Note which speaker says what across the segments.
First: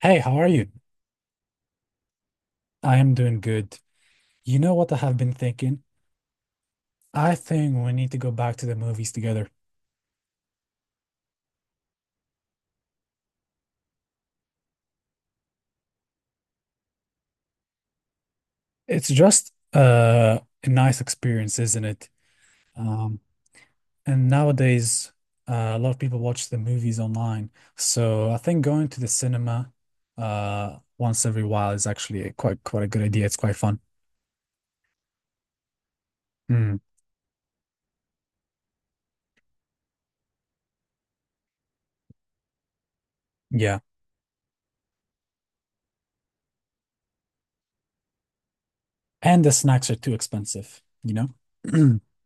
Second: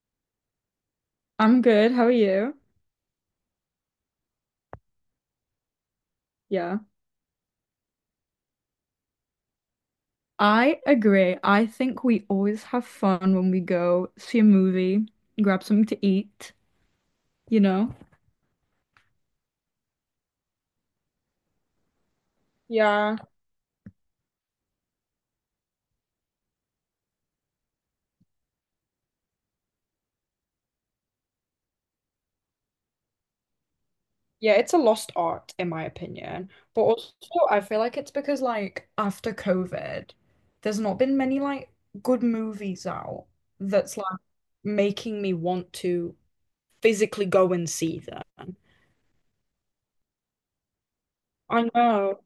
Speaker 1: Hey, how are you?
Speaker 2: I'm good. How are you?
Speaker 1: I am doing good. You know what I have been thinking?
Speaker 2: Yeah.
Speaker 1: I think we need to go back to the movies together.
Speaker 2: I agree. I think we always have fun when we go see a movie, grab something to eat, you know?
Speaker 1: It's just a nice experience, isn't it?
Speaker 2: Yeah.
Speaker 1: Um, and nowadays, a lot of people watch the movies online. So I think going to the cinema once every while is actually a quite a good idea. It's quite fun.
Speaker 2: Yeah, it's a lost art in my opinion.
Speaker 1: Mm,
Speaker 2: But also I feel like it's because like after COVID, there's not been many like good movies out
Speaker 1: yeah.
Speaker 2: that's like making me want to physically go and see them.
Speaker 1: And the snacks are too expensive, you
Speaker 2: I
Speaker 1: know?
Speaker 2: know.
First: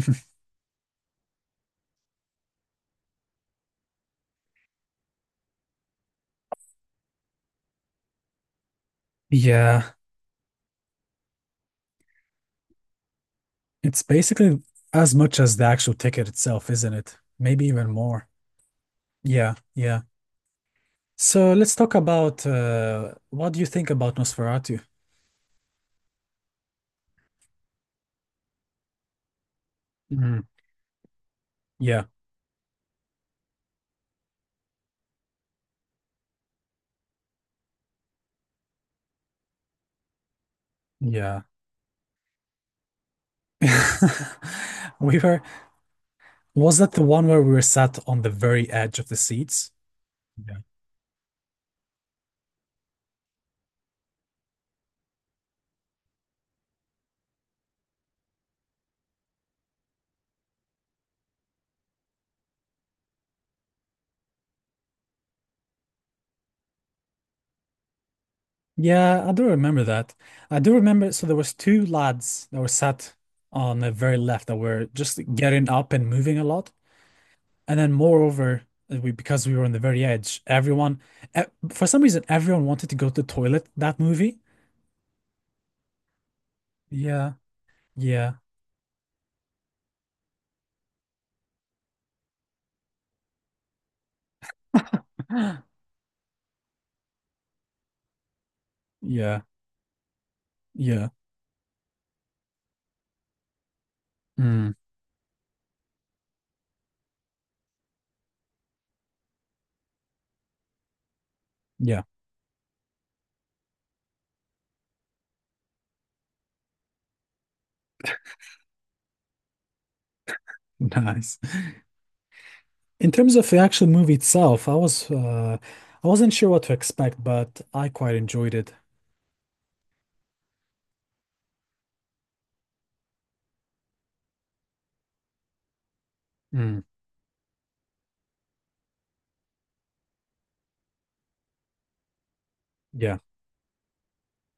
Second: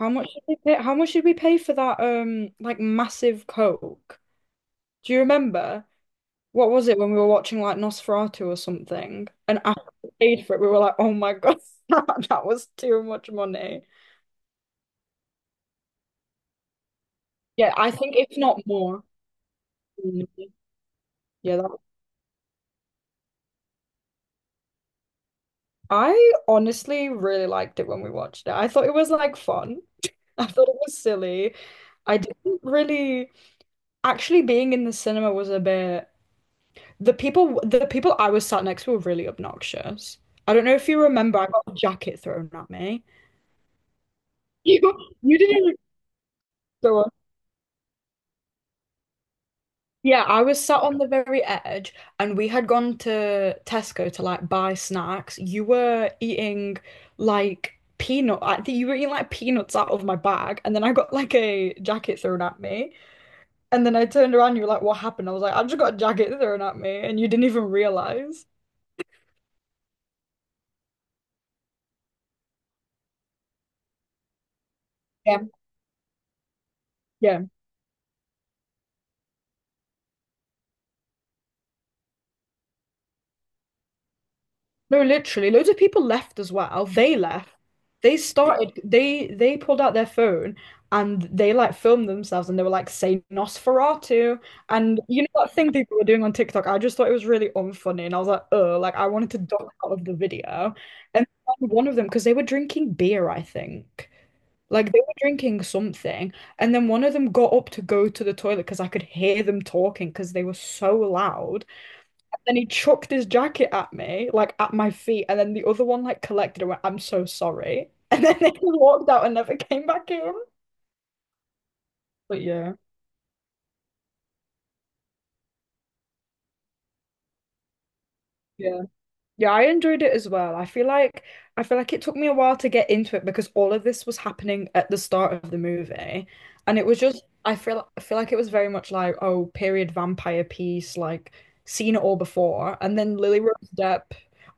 Speaker 2: How much did we pay? How much did we pay for that like massive Coke? Do you remember what was it when we were watching like Nosferatu or something? And after
Speaker 1: Yeah.
Speaker 2: we paid for it, we were like, oh my God, that was too much money.
Speaker 1: It's basically as much as the actual ticket itself, isn't it? Maybe
Speaker 2: Yeah,
Speaker 1: even
Speaker 2: I think
Speaker 1: more.
Speaker 2: if not more.
Speaker 1: Yeah, yeah.
Speaker 2: Mm.
Speaker 1: So
Speaker 2: Yeah, that,
Speaker 1: let's talk about what do you think about Nosferatu?
Speaker 2: I honestly really liked it when we watched it. I thought it was like fun.
Speaker 1: Mm.
Speaker 2: I thought it was silly.
Speaker 1: Yeah,
Speaker 2: I didn't really actually being in the cinema was a bit the people I was sat next to were really obnoxious. I don't know if you remember,
Speaker 1: yeah.
Speaker 2: I got a jacket thrown at me. You
Speaker 1: We
Speaker 2: you
Speaker 1: were,
Speaker 2: didn't even
Speaker 1: was that the
Speaker 2: go
Speaker 1: one where we were sat on the very edge of the seats?
Speaker 2: Yeah, I
Speaker 1: Yeah.
Speaker 2: was sat on the very edge and we had gone to Tesco to like buy snacks. You were eating like peanut, I think you were eating like peanuts out of my bag. And then I got like a jacket thrown at me. And then I turned around, you were like, what happened? I was like, I just got a jacket thrown at me. And you didn't even realize.
Speaker 1: Yeah, I do remember that. I do remember, so there was two lads that were sat on the very left that were just
Speaker 2: Yeah.
Speaker 1: getting up and moving a lot.
Speaker 2: Yeah.
Speaker 1: And then moreover, we because we were on the very edge, everyone e- for some reason everyone wanted to go to the toilet that movie.
Speaker 2: No, literally, loads of people left as well. They
Speaker 1: Yeah,
Speaker 2: left. They yeah,
Speaker 1: yeah.
Speaker 2: started. They pulled out their phone and they like filmed themselves and they were like saying Nosferatu, and you know that thing people were doing on TikTok. I just thought it was really unfunny and I was like, oh, like I wanted to
Speaker 1: Yeah,
Speaker 2: duck out of the video.
Speaker 1: yeah.
Speaker 2: And then one of them, because they were drinking beer, I think.
Speaker 1: Mm,
Speaker 2: Like they were drinking something, and then one of them got up to go to the toilet because I could hear them talking because they were so loud.
Speaker 1: yeah,
Speaker 2: Then he chucked his jacket at me, like at my feet, and then the other one like collected and went, I'm so sorry. And then he walked out and never came back in.
Speaker 1: nice.
Speaker 2: But yeah,
Speaker 1: In terms of the actual movie itself, I wasn't sure what to expect, but I quite enjoyed it.
Speaker 2: yeah. Yeah, I enjoyed it as well. I feel like it took me a while to get into it because all of this was happening at the start of the movie. And
Speaker 1: Mm,
Speaker 2: it was just I feel like it was very much like, oh, period vampire piece, like seen it all before. And then
Speaker 1: yeah.
Speaker 2: Lily Rose Depp,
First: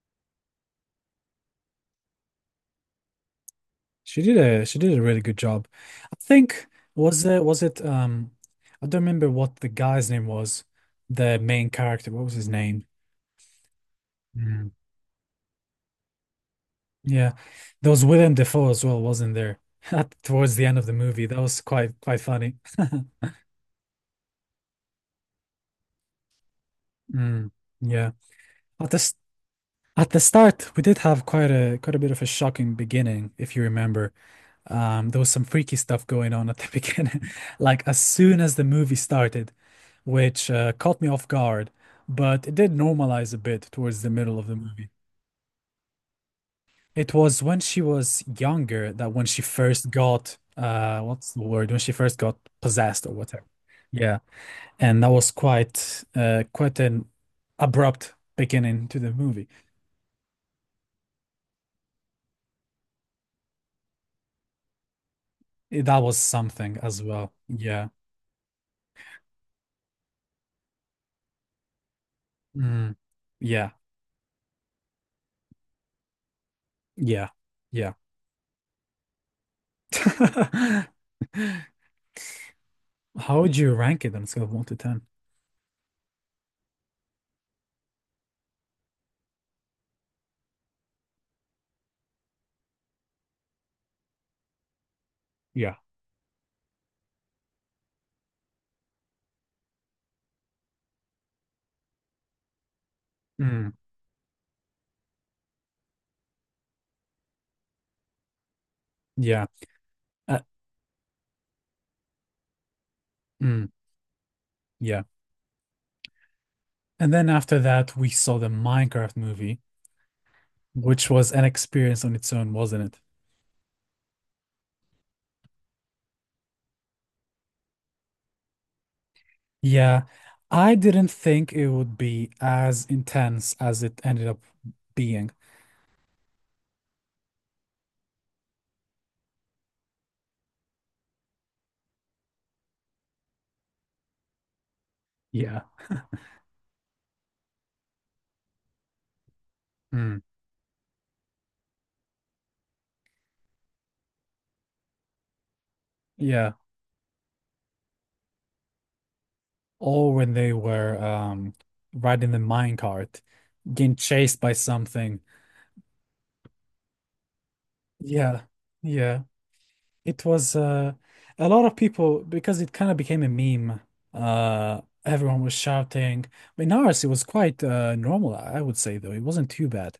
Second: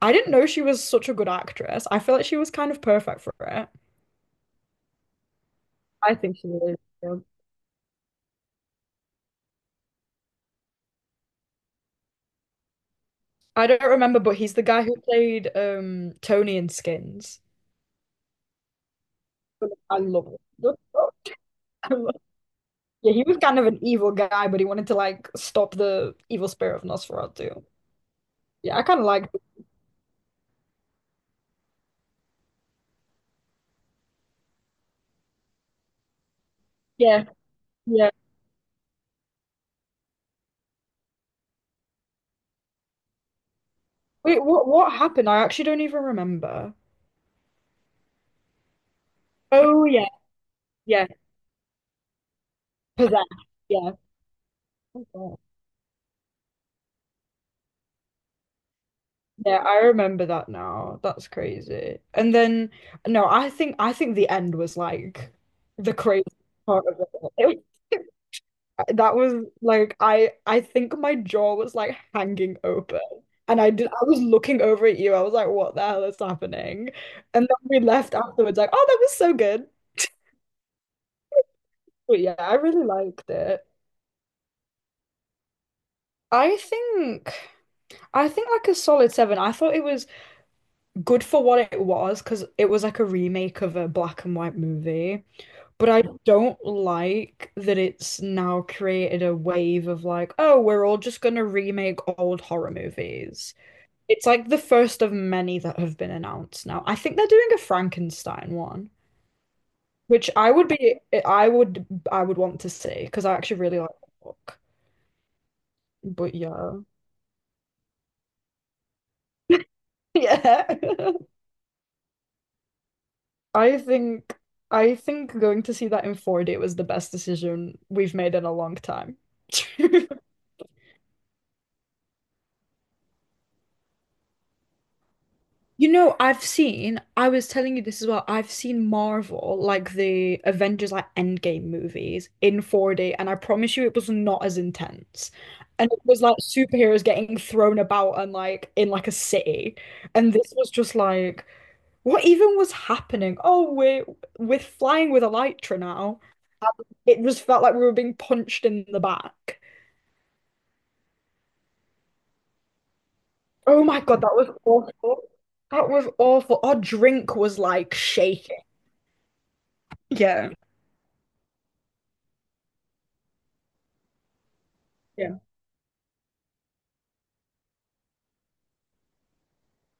Speaker 2: I didn't know she was such a good actress. I feel like she was kind of perfect for it.
Speaker 1: She did a really good job.
Speaker 2: I
Speaker 1: I
Speaker 2: think she
Speaker 1: think
Speaker 2: really is.
Speaker 1: was it I don't remember what the guy's name was, the main character. What was his name?
Speaker 2: I don't remember, but he's the guy who played Tony in
Speaker 1: Yeah.
Speaker 2: Skins.
Speaker 1: There was Willem Dafoe as well, wasn't there?
Speaker 2: I
Speaker 1: At,
Speaker 2: love
Speaker 1: towards the end of the movie.
Speaker 2: it.
Speaker 1: That was quite funny.
Speaker 2: Yeah, he was kind of an evil guy, but he wanted to like stop the evil spirit of
Speaker 1: Mm,
Speaker 2: Nosferatu.
Speaker 1: yeah.
Speaker 2: Yeah, I
Speaker 1: At the
Speaker 2: kind of
Speaker 1: s-
Speaker 2: liked it.
Speaker 1: at the start, we did have quite a bit of a shocking beginning, if you remember. There was some freaky stuff going on at the beginning.
Speaker 2: Yeah,
Speaker 1: Like as
Speaker 2: yeah.
Speaker 1: soon as the movie started, which caught me off guard, but it did normalize a bit towards the middle
Speaker 2: Wait,
Speaker 1: of the
Speaker 2: what
Speaker 1: movie.
Speaker 2: what happened? I actually don't even remember.
Speaker 1: It was when she was younger that when she
Speaker 2: Oh
Speaker 1: first
Speaker 2: yeah,
Speaker 1: got
Speaker 2: yeah.
Speaker 1: what's the word? When she first got possessed or
Speaker 2: Possessed.
Speaker 1: whatever.
Speaker 2: Yeah.
Speaker 1: Yeah. And that was
Speaker 2: Okay.
Speaker 1: quite an abrupt beginning to the movie.
Speaker 2: Yeah, I remember that now. That's crazy. And then no, I think the end was like the
Speaker 1: That was
Speaker 2: crazy
Speaker 1: something
Speaker 2: part of
Speaker 1: as
Speaker 2: it
Speaker 1: well.
Speaker 2: all.
Speaker 1: Yeah.
Speaker 2: That was like I think my jaw was like hanging
Speaker 1: Mm.
Speaker 2: open. And I
Speaker 1: Yeah.
Speaker 2: did I was looking over at you. I was like, what the hell is happening?
Speaker 1: Yeah.
Speaker 2: And then we
Speaker 1: Yeah.
Speaker 2: left afterwards like, oh, that was so good. But yeah, I really liked
Speaker 1: How would
Speaker 2: it.
Speaker 1: you rank it on a scale of one to ten?
Speaker 2: I think I think like a solid seven. I thought it was good for what it was because it was like a remake of a black and white movie.
Speaker 1: Yeah.
Speaker 2: But I don't like that it's now created a wave of like, oh, we're all just gonna remake old horror movies.
Speaker 1: Mm.
Speaker 2: It's like the first of many that have been announced now. I think they're doing a Frankenstein one,
Speaker 1: Yeah.
Speaker 2: which
Speaker 1: Uh,
Speaker 2: I would be, I would want to see because I actually
Speaker 1: mm.
Speaker 2: really like the book.
Speaker 1: Yeah.
Speaker 2: But yeah,
Speaker 1: And then after that, we saw the Minecraft movie,
Speaker 2: yeah.
Speaker 1: which was an experience on its own, wasn't it?
Speaker 2: I think, I think going to see that in 4D was the best decision we've made in a long time.
Speaker 1: Yeah. I didn't think it would be as intense as it ended up being.
Speaker 2: You know, I've seen, I was telling you this as well. I've seen Marvel, like the Avengers, like Endgame movies in 4D, and I promise you it was not as intense.
Speaker 1: Yeah.
Speaker 2: And it was like superheroes getting thrown about and like in like a city.
Speaker 1: Mm.
Speaker 2: And this was just like, what even was happening? Oh, we're flying with Elytra now.
Speaker 1: Yeah.
Speaker 2: It just felt like we were being punched in the back.
Speaker 1: Or when they were riding the minecart,
Speaker 2: Oh
Speaker 1: getting
Speaker 2: my God, that
Speaker 1: chased
Speaker 2: was
Speaker 1: by something.
Speaker 2: awful. That was awful. Our drink was like
Speaker 1: Yeah.
Speaker 2: shaking.
Speaker 1: Yeah. It
Speaker 2: Yeah.
Speaker 1: was a lot of people because it kind of became a meme. Everyone was shouting. In ours it was quite normal, I would say though. It wasn't too bad.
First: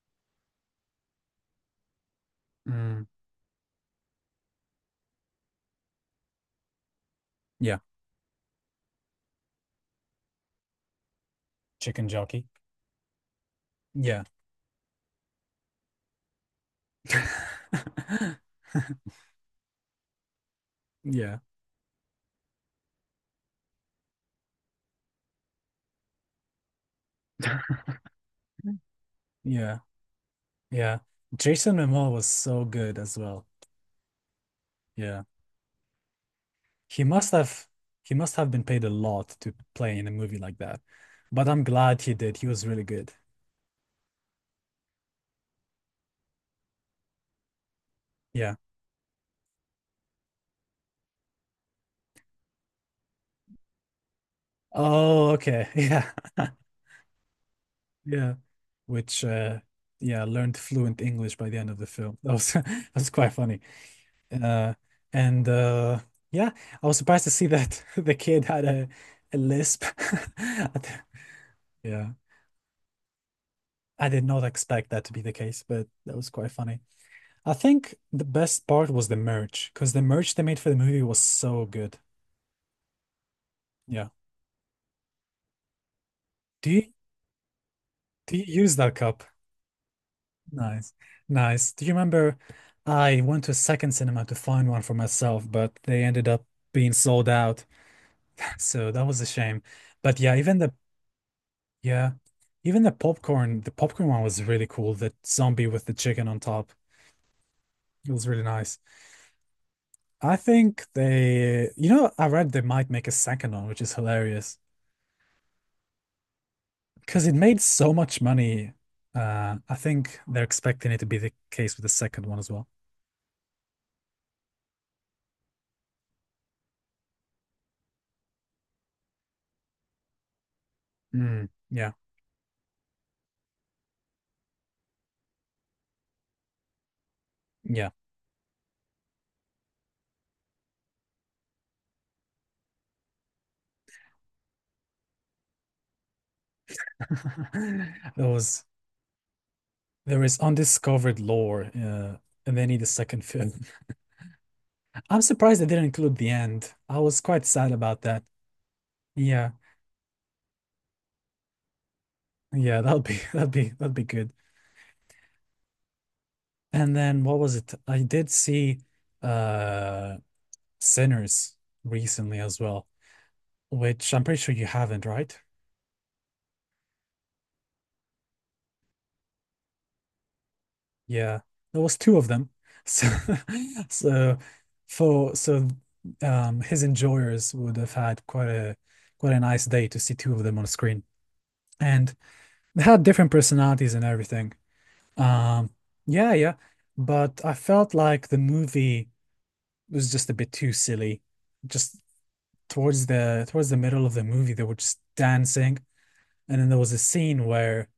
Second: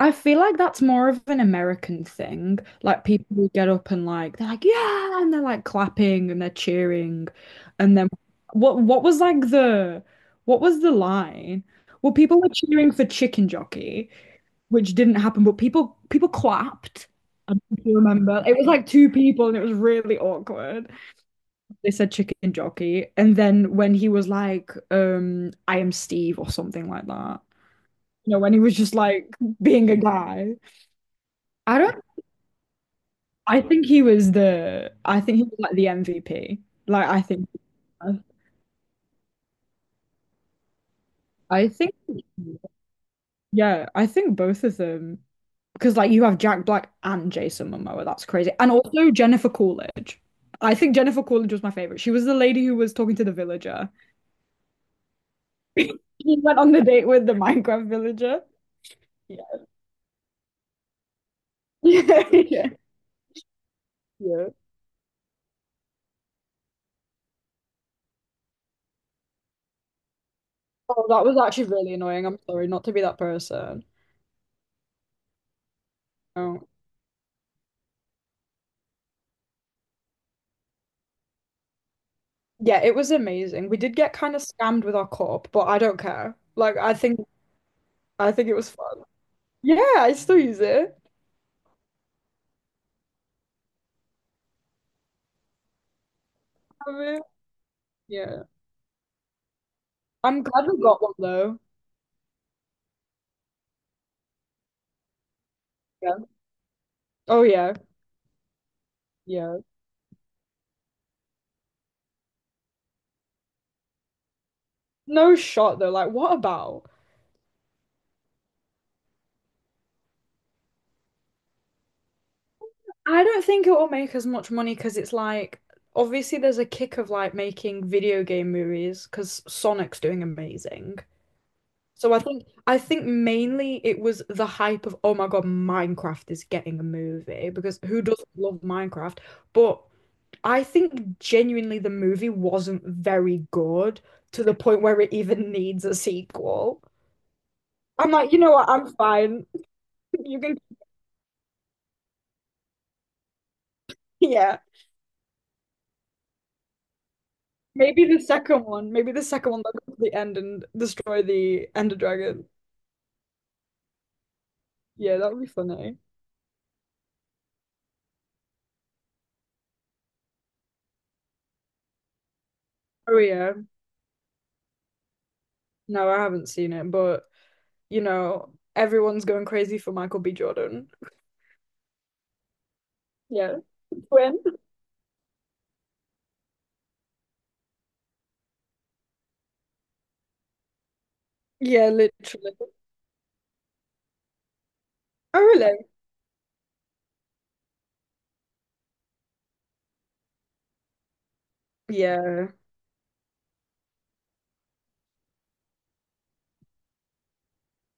Speaker 2: I feel like that's more of an American thing.
Speaker 1: Mm.
Speaker 2: Like people who get up and like they're like, yeah, and they're like clapping and they're cheering.
Speaker 1: Yeah.
Speaker 2: And then what was like the what was the line?
Speaker 1: Chicken
Speaker 2: Well, people
Speaker 1: jockey.
Speaker 2: were cheering for chicken jockey,
Speaker 1: Yeah.
Speaker 2: which didn't happen, but people clapped. I don't know if you remember. It was like two people and it was really awkward.
Speaker 1: Yeah.
Speaker 2: They said chicken jockey. And then when he was like, I am Steve or something like that. You know, when he was just like
Speaker 1: Yeah.
Speaker 2: being a guy.
Speaker 1: Yeah. Jason
Speaker 2: I don't
Speaker 1: Momoa was so good as well.
Speaker 2: I think he was the I
Speaker 1: Yeah.
Speaker 2: think he was like the MVP.
Speaker 1: He
Speaker 2: Like I
Speaker 1: must
Speaker 2: think
Speaker 1: have he must have been paid a lot to play in a movie like that. But I'm
Speaker 2: I think
Speaker 1: glad he did. He was really good.
Speaker 2: yeah, I think both of them because like you have Jack Black and Jason Momoa, that's crazy.
Speaker 1: Yeah.
Speaker 2: And also Jennifer Coolidge. I think Jennifer Coolidge was my favorite. She was the lady who was talking to the villager.
Speaker 1: Oh, okay. Yeah.
Speaker 2: He went on the date with the Minecraft
Speaker 1: Yeah.
Speaker 2: villager.
Speaker 1: Which
Speaker 2: Yeah.
Speaker 1: yeah, learned fluent English by the end of the film. That
Speaker 2: Yeah.
Speaker 1: was
Speaker 2: Yeah.
Speaker 1: that was quite funny.
Speaker 2: Yeah.
Speaker 1: Uh and yeah, I was surprised to see that the kid had a lisp. I d-
Speaker 2: Oh, that was actually really
Speaker 1: Yeah.
Speaker 2: annoying. I'm sorry not to be that person.
Speaker 1: I did not expect that to be the case, but that was quite
Speaker 2: Oh.
Speaker 1: funny. I think the best part was the merch, because the merch they made for the movie was so good.
Speaker 2: Yeah, it was amazing. We did
Speaker 1: Yeah.
Speaker 2: get kind of scammed with our corp, but I don't care.
Speaker 1: Do
Speaker 2: Like
Speaker 1: you
Speaker 2: I think I
Speaker 1: do you
Speaker 2: think it was
Speaker 1: use that
Speaker 2: fun.
Speaker 1: cup?
Speaker 2: Yeah, I still use
Speaker 1: Nice.
Speaker 2: it.
Speaker 1: Nice. Do you remember I went to a second cinema to find one for myself, but they ended up being
Speaker 2: I mean,
Speaker 1: sold out.
Speaker 2: yeah.
Speaker 1: So that was a shame. But yeah,
Speaker 2: I'm
Speaker 1: even
Speaker 2: glad
Speaker 1: the
Speaker 2: we got one though.
Speaker 1: yeah, even the popcorn one was really cool. The zombie with the chicken
Speaker 2: Yeah.
Speaker 1: on top.
Speaker 2: Oh yeah.
Speaker 1: It was really nice.
Speaker 2: Yeah.
Speaker 1: I think they, you know, I read they might make a second one, which is hilarious.
Speaker 2: No shot though. Like, what about?
Speaker 1: Because it made so much money. I think they're expecting it to be the case with the second one as well.
Speaker 2: I don't think it will make as much money because it's like obviously there's a kick of like making video game movies because Sonic's doing amazing.
Speaker 1: Mm, yeah,
Speaker 2: So I think mainly it was the hype of oh my God, Minecraft is getting a movie because
Speaker 1: yeah.
Speaker 2: who doesn't love Minecraft? But I think genuinely the movie wasn't very good to the point where it even needs a sequel. I'm
Speaker 1: There
Speaker 2: like, you know
Speaker 1: was
Speaker 2: what? I'm fine.
Speaker 1: there is
Speaker 2: You can,
Speaker 1: undiscovered lore, and they need a second film.
Speaker 2: yeah.
Speaker 1: I'm surprised they didn't include the end. I was quite sad about
Speaker 2: Maybe the
Speaker 1: that.
Speaker 2: second one. Maybe the
Speaker 1: Yeah,
Speaker 2: second one that goes to the end and destroy the Ender Dragon.
Speaker 1: yeah. That'll be that'll be good.
Speaker 2: Yeah, that would be funny.
Speaker 1: And then what was it? I did see uh Sinners recently as well,
Speaker 2: Oh yeah.
Speaker 1: which I'm pretty sure you haven't, right?
Speaker 2: No, I haven't seen it, but you know, everyone's going crazy for Michael B. Jordan.
Speaker 1: Yeah, there was two of them. So,
Speaker 2: Yeah.
Speaker 1: so
Speaker 2: When?
Speaker 1: so his enjoyers would have had quite a nice day to see two of them on screen,
Speaker 2: Yeah,
Speaker 1: and
Speaker 2: literally.
Speaker 1: they had different personalities and everything.
Speaker 2: Oh,
Speaker 1: Um,
Speaker 2: really?
Speaker 1: yeah, yeah, but I felt like the movie was just a bit too silly. Just
Speaker 2: Yeah.
Speaker 1: towards the middle of the movie, they were just dancing, and then there was a scene where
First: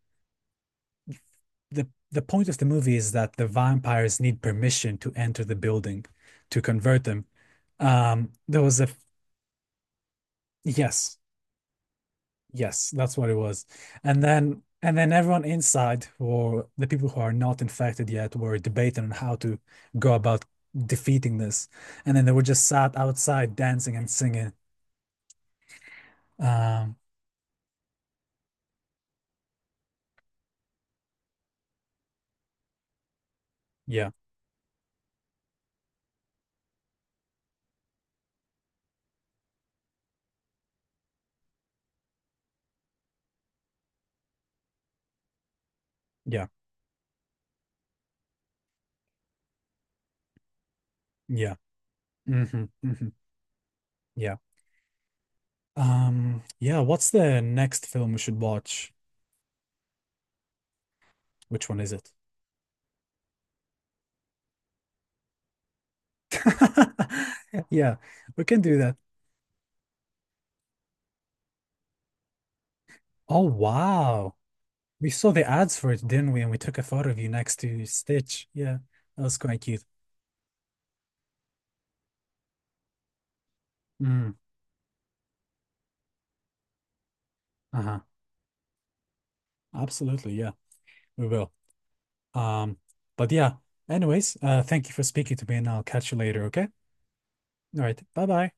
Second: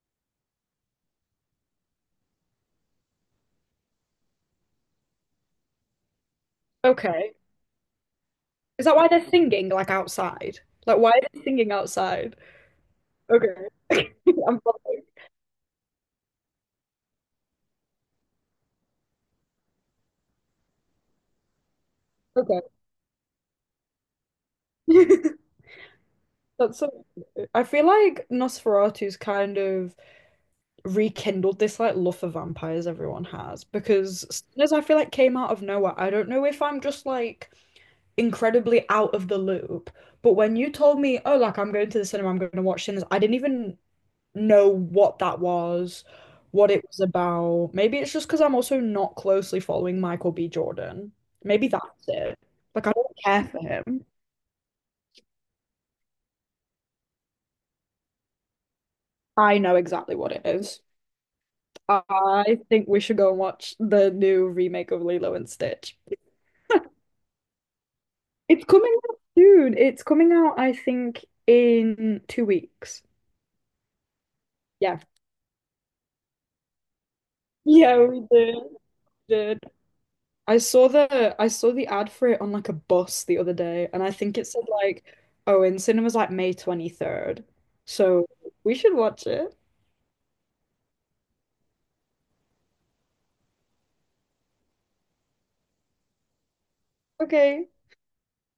Speaker 1: the point of the movie is that the vampires need permission to enter the building to convert them.
Speaker 2: Okay.
Speaker 1: There was
Speaker 2: Is
Speaker 1: a
Speaker 2: that why they're singing like outside? Like, why
Speaker 1: Yes,
Speaker 2: are they singing outside?
Speaker 1: yes, that's what it was.
Speaker 2: Okay.
Speaker 1: And
Speaker 2: I'm
Speaker 1: then and
Speaker 2: following.
Speaker 1: then everyone inside, or the people who are not infected yet, were debating on how to go about defeating this. And then they were
Speaker 2: Okay.
Speaker 1: just sat outside dancing and singing.
Speaker 2: That's so.
Speaker 1: Um,
Speaker 2: I feel like Nosferatu's kind of rekindled this like love for vampires everyone has
Speaker 1: yeah,
Speaker 2: because Sinners I feel like came out of nowhere. I don't know if I'm just like incredibly out of the loop. But when you told me, oh, like I'm going to the cinema, I'm going to watch Sinners, I didn't even know what that was,
Speaker 1: yeah,
Speaker 2: what it was about. Maybe it's just because I'm also not closely following Michael B. Jordan.
Speaker 1: yeah.
Speaker 2: Maybe that's it.
Speaker 1: Hmm.
Speaker 2: Like I
Speaker 1: Hmm.
Speaker 2: don't care for him.
Speaker 1: Yeah. Yeah, what's the next film we should watch?
Speaker 2: I know exactly what it is.
Speaker 1: Which one is it?
Speaker 2: I think we should go and watch the new remake of Lilo and Stitch.
Speaker 1: Yeah, we can
Speaker 2: It's
Speaker 1: do
Speaker 2: coming
Speaker 1: that.
Speaker 2: out soon. It's coming out, I think, in 2 weeks.
Speaker 1: Oh, wow.
Speaker 2: Yeah.
Speaker 1: We saw the ads for it, didn't we? And we took a photo of you next to
Speaker 2: Yeah, we
Speaker 1: Stitch.
Speaker 2: did.
Speaker 1: Yeah, that was
Speaker 2: Did.
Speaker 1: quite cute.
Speaker 2: I saw the ad for it on like a bus the other day, and I
Speaker 1: Mm,
Speaker 2: think it said like, oh, in cinemas like May 23rd.
Speaker 1: uh-huh.
Speaker 2: So we should watch it.
Speaker 1: Absolutely. Yeah, we will. Um, but yeah, anyways, thank you for speaking to me and I'll catch you later, okay?
Speaker 2: Okay.
Speaker 1: All right. Bye-bye.